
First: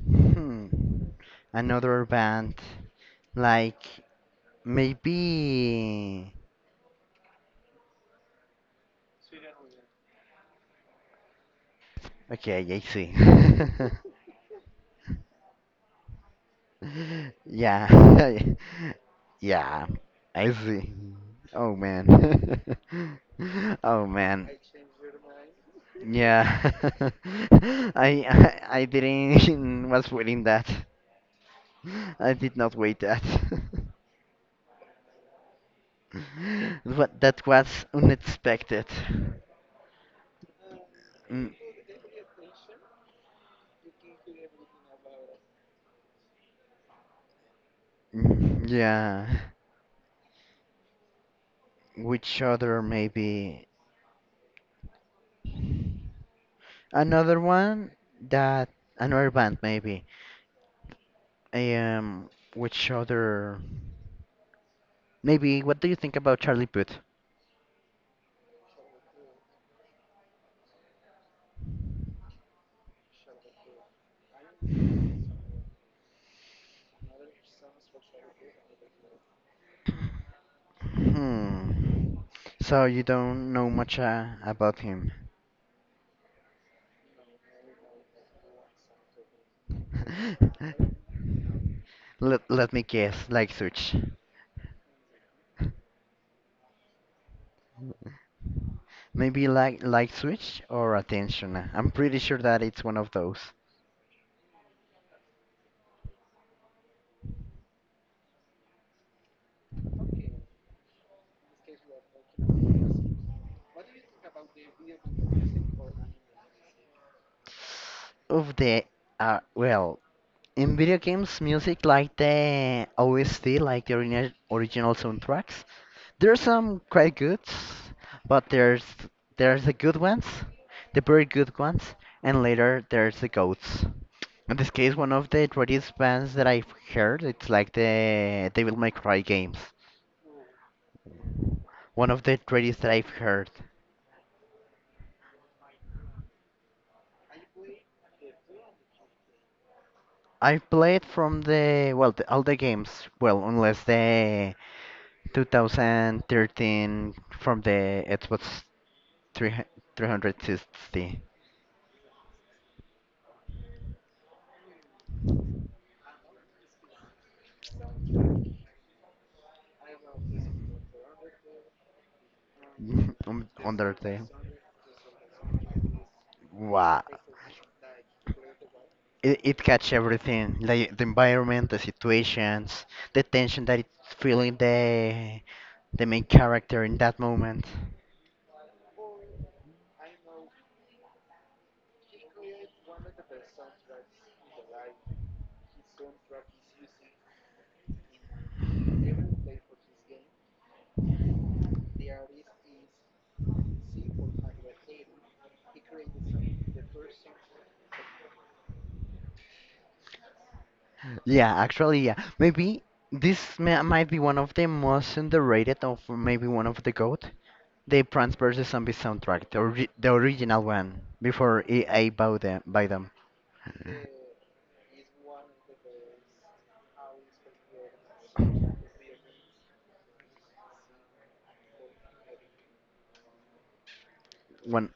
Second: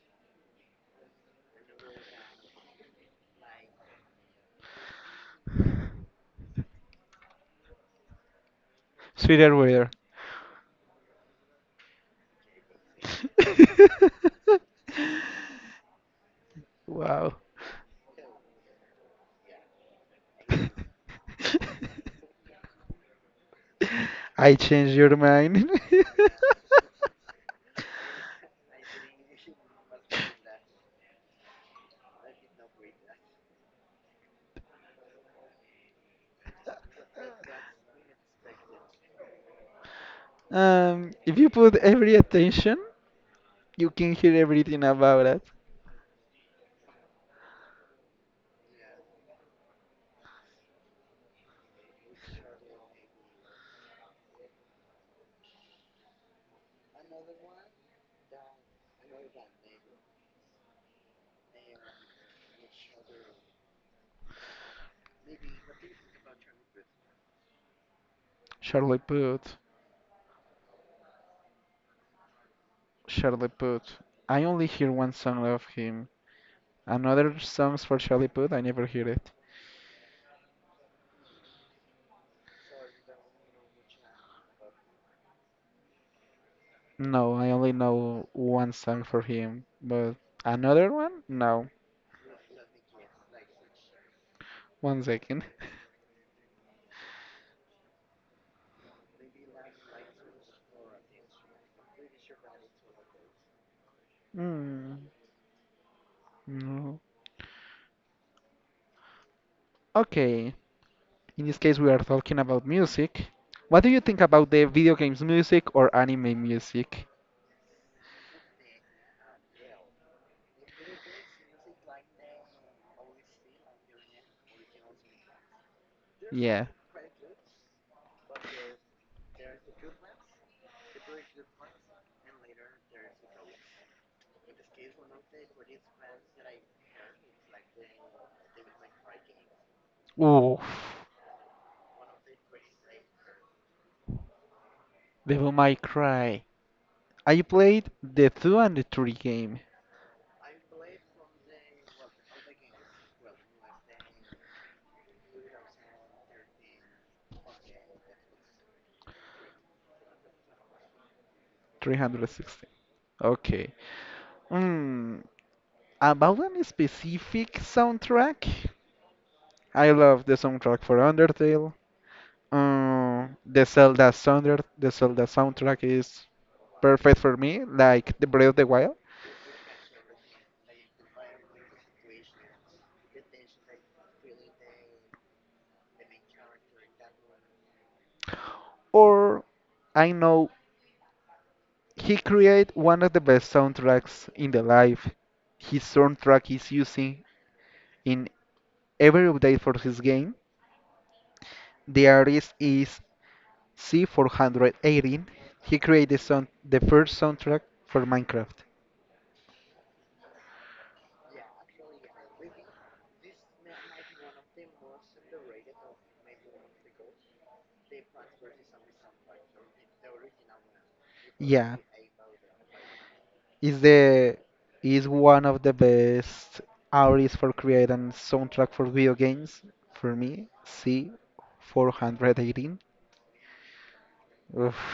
[SPEAKER 1] Hmm. Another band, like maybe.
[SPEAKER 2] Sweeter weather.
[SPEAKER 1] Okay, I see.
[SPEAKER 2] *laughs*
[SPEAKER 1] *laughs*
[SPEAKER 2] Wow.
[SPEAKER 1] Yeah. *laughs* Yeah, I see. Oh
[SPEAKER 2] *laughs*
[SPEAKER 1] man. *laughs* Oh man.
[SPEAKER 2] I changed your mind.
[SPEAKER 1] Yeah. *laughs*
[SPEAKER 2] *laughs*
[SPEAKER 1] I didn't *laughs* was waiting that. I did not wait that. *laughs* But that was unexpected.
[SPEAKER 2] If
[SPEAKER 1] Mm,
[SPEAKER 2] you put every attention, you can hear everything about it.
[SPEAKER 1] mm, yeah. Which other maybe? Another one that another band maybe. Um, which other? Maybe what do you think about Charlie Puth?
[SPEAKER 2] Charlie Puth, Charlie Puth. I only hear one song of him. Another songs for Charlie Puth, I never hear it.
[SPEAKER 1] Hmm. So you don't know much about him.
[SPEAKER 2] No, I only know one song for him, but another
[SPEAKER 1] *laughs*
[SPEAKER 2] one? No.
[SPEAKER 1] Let me guess. Like switch.
[SPEAKER 2] 1 second. *laughs*
[SPEAKER 1] Maybe like switch or attention. I'm pretty sure that it's one of those.
[SPEAKER 2] Hmm. No. Okay. In this case, we are talking about music. What do you think about the video games music or anime music?
[SPEAKER 1] Of the well, in video games, music like the OST, like the original soundtracks, there's
[SPEAKER 2] Yeah.
[SPEAKER 1] some quite good, but there's the good ones, the very good ones, and later there's the goats. In this case, one of the greatest bands that I've heard, it's like the Devil May Cry games.
[SPEAKER 2] Oof.
[SPEAKER 1] One of the greatest that I've heard.
[SPEAKER 2] Devil May Cry. I played the two and the three game,
[SPEAKER 1] I've played from the well the, all the games, well unless the 2013 from the Xbox 300 360
[SPEAKER 2] 360. Okay. Mm, about any specific soundtrack, I love the soundtrack for Undertale.
[SPEAKER 1] *laughs* on under there.
[SPEAKER 2] The Zelda soundtrack is
[SPEAKER 1] Wow.
[SPEAKER 2] perfect for me, like the Breath of the Wild.
[SPEAKER 1] It catch everything, like the environment, the situations, the tension that it's feeling the main character in that moment.
[SPEAKER 2] Or I know he created one of the best soundtracks in the life. His soundtrack is using in every update for his game. The artist is C418, he created sound, the first soundtrack for Minecraft.
[SPEAKER 1] Yeah, actually, yeah. Maybe this ma might be one of the most underrated of maybe one of the GOAT. The Plants vs. Zombies soundtrack, the original one, before
[SPEAKER 2] Yeah,
[SPEAKER 1] EA bought them, by them.
[SPEAKER 2] is the is one of the best artists for creating soundtrack for video games for me. C418. Oof.
[SPEAKER 1] One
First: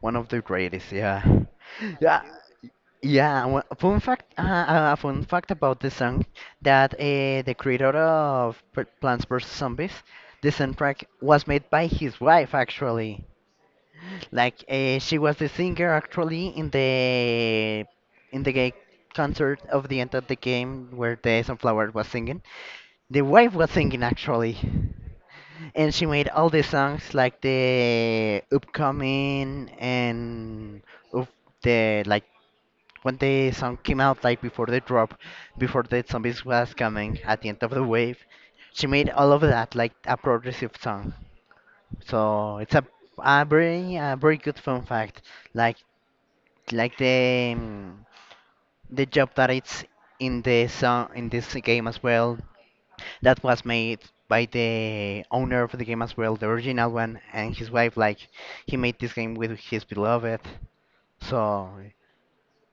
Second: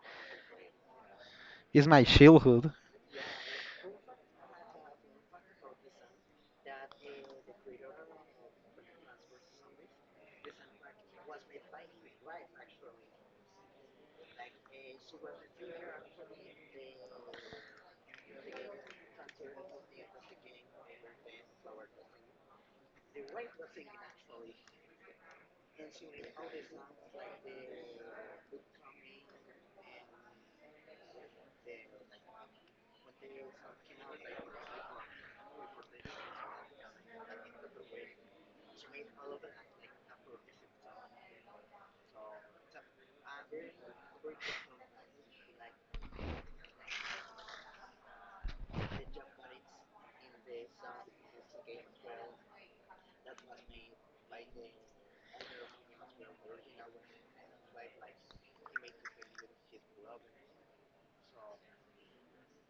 [SPEAKER 1] one of the greatest, yeah.
[SPEAKER 2] It's
[SPEAKER 1] *laughs*
[SPEAKER 2] my
[SPEAKER 1] Yeah,
[SPEAKER 2] childhood.
[SPEAKER 1] yeah. One, fun fact about the song that the creator of Plants vs Zombies, the soundtrack was made by his wife actually. Like she was the singer actually in the gay concert of the end of the game where the sunflower was singing. The wife was singing actually and she made all the songs like the upcoming and of the like when the song came out like before the drop before the zombies was coming at the end of the wave she made all of that like a progressive song so it's a very good fun fact like like the job that it's in the song in this game as well that was made by the owner of the game as well, the original one, and his wife. Like he made this game with his beloved, so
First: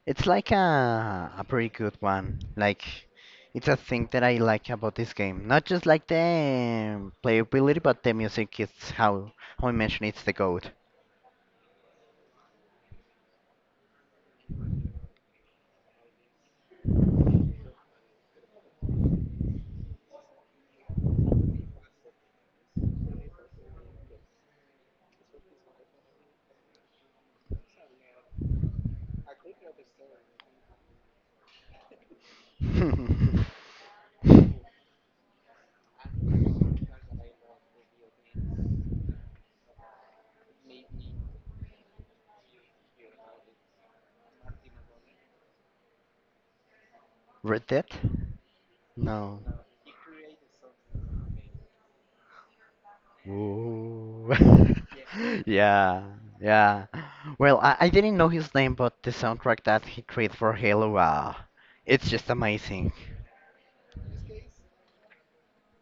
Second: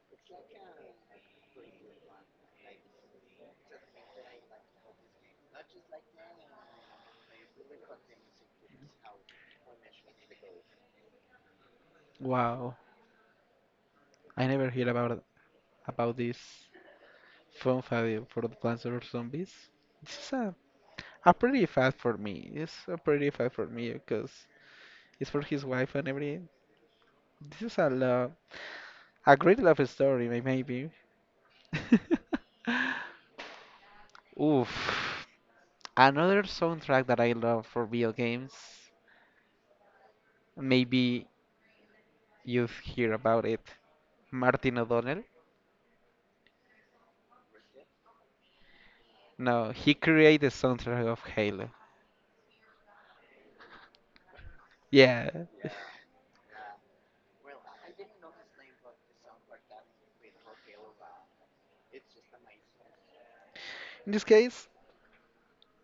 [SPEAKER 1] it's like a pretty good one. Like it's a thing that I like about this game, not just like the playability, but the music. It's how I mentioned it's the goat.
[SPEAKER 2] Wow, I never heard about this Fun Fabio for the Plants vs Zombies. This is a pretty fact for me. It's a pretty fact for me because it's for his wife and every. This is a love, a great love story, maybe. *laughs*
[SPEAKER 1] *laughs*
[SPEAKER 2] Oof. Another soundtrack that I love for video games. Maybe you've heard about it. Martin O'Donnell?
[SPEAKER 1] Red Dead? No.
[SPEAKER 2] No, he created the soundtrack of Halo.
[SPEAKER 1] Ooh. *laughs*
[SPEAKER 2] Yeah.
[SPEAKER 1] Yeah, yeah. Well, I didn't know his name, but the soundtrack that he created for Halo, wow, it's just amazing.
[SPEAKER 2] In this case,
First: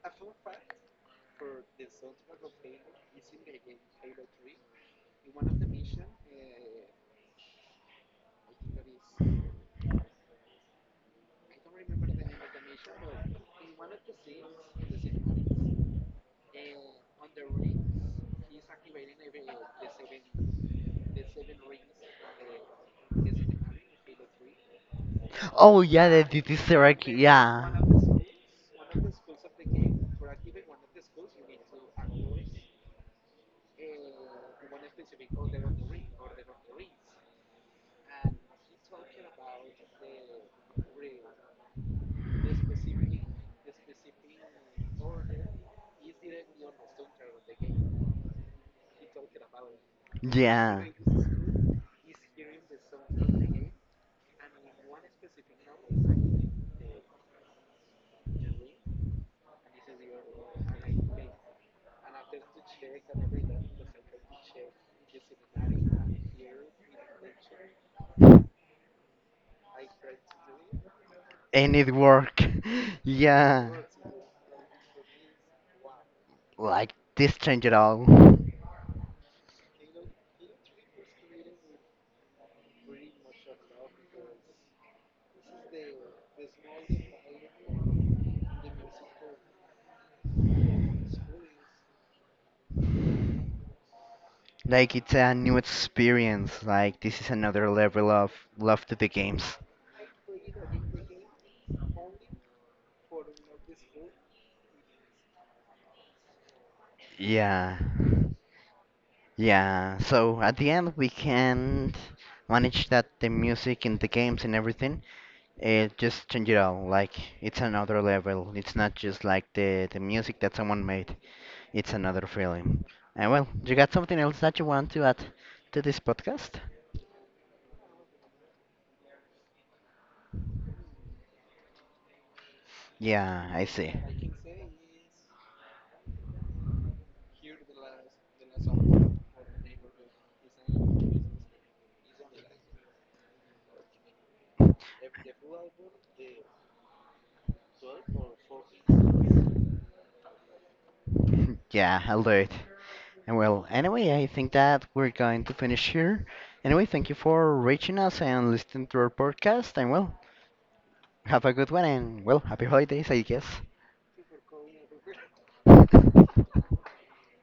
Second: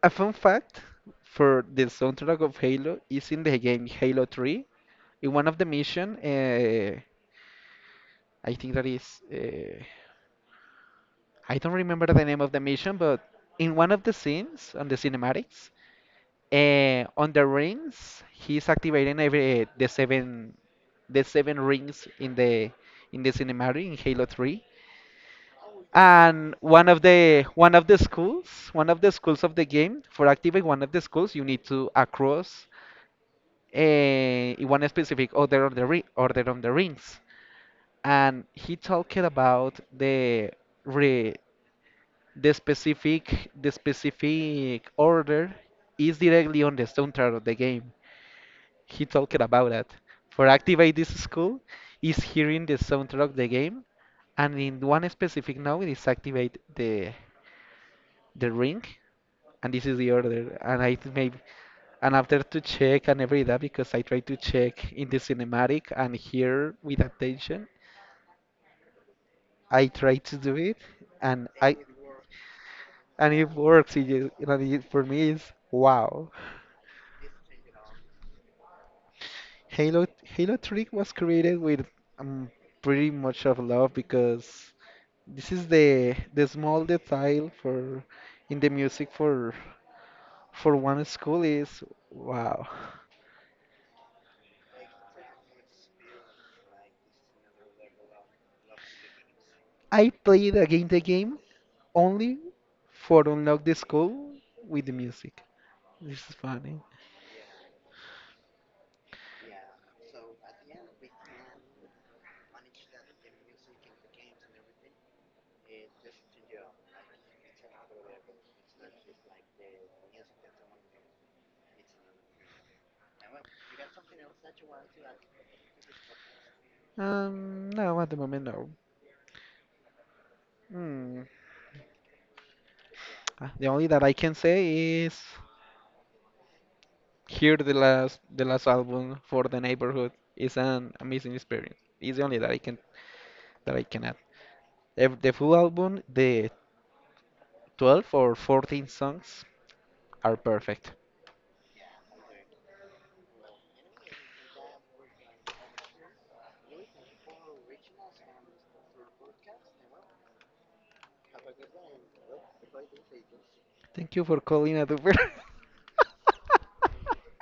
[SPEAKER 2] a fun fact for the soundtrack of Halo is in the game Halo 3. In one of the mission, I think that is uh, I don't remember the name of the mission, but in one of the scenes on the cinematics, on the rings, he's activating every the seven rings in the cinematic in Halo 3.
[SPEAKER 1] Oh yeah, the, the,
[SPEAKER 2] And
[SPEAKER 1] the
[SPEAKER 2] one
[SPEAKER 1] Sarah,
[SPEAKER 2] of the
[SPEAKER 1] yeah.
[SPEAKER 2] one of the schools, one of the schools of the game, for activate one of the schools, you need to across a one specific order on the rings. And he talked about the re The specific order is directly on the soundtrack of the game. He talked about that. For
[SPEAKER 1] Yeah.
[SPEAKER 2] activate this skill is hearing the soundtrack of the game and in one specific node is activate the ring and this is the order and I maybe and after to check and every that because I try to check in the cinematic and here with attention I try to do it and
[SPEAKER 1] And
[SPEAKER 2] I
[SPEAKER 1] it worked. *laughs*
[SPEAKER 2] and it
[SPEAKER 1] Yeah.
[SPEAKER 2] works for me is wow.
[SPEAKER 1] Like this, change at all.
[SPEAKER 2] Halo Halo 3 was created with um, pretty much of love because this is the small detail for in the music for one school is wow.
[SPEAKER 1] Like it's a new experience. Like this is another level of love to the games.
[SPEAKER 2] I played again the game only for unlock the school with the music. This is funny.
[SPEAKER 1] Yeah. Yeah. So at the end we can manage that the music and the games and everything. It just change it all. Like it's another level. It's not just like the music that someone made. It's another feeling. And well, you got something else that you want to add to this podcast?
[SPEAKER 2] No, at the moment no. Hmm.
[SPEAKER 1] Yeah,
[SPEAKER 2] Ah,
[SPEAKER 1] I
[SPEAKER 2] the only
[SPEAKER 1] see.
[SPEAKER 2] that I can say is hear the last album for the neighborhood is an amazing experience. It's the only that I can add. The full album, the 12 or 14 songs are perfect.
[SPEAKER 1] *laughs* Yeah, I'll do it. And well, anyway, I think that we're going to finish here. Anyway, thank you for reaching us and listening to our podcast. And well, have a good one and well, happy holidays, I guess.
[SPEAKER 2] Thank you for calling a duper.
[SPEAKER 1] *laughs*
[SPEAKER 2] *laughs*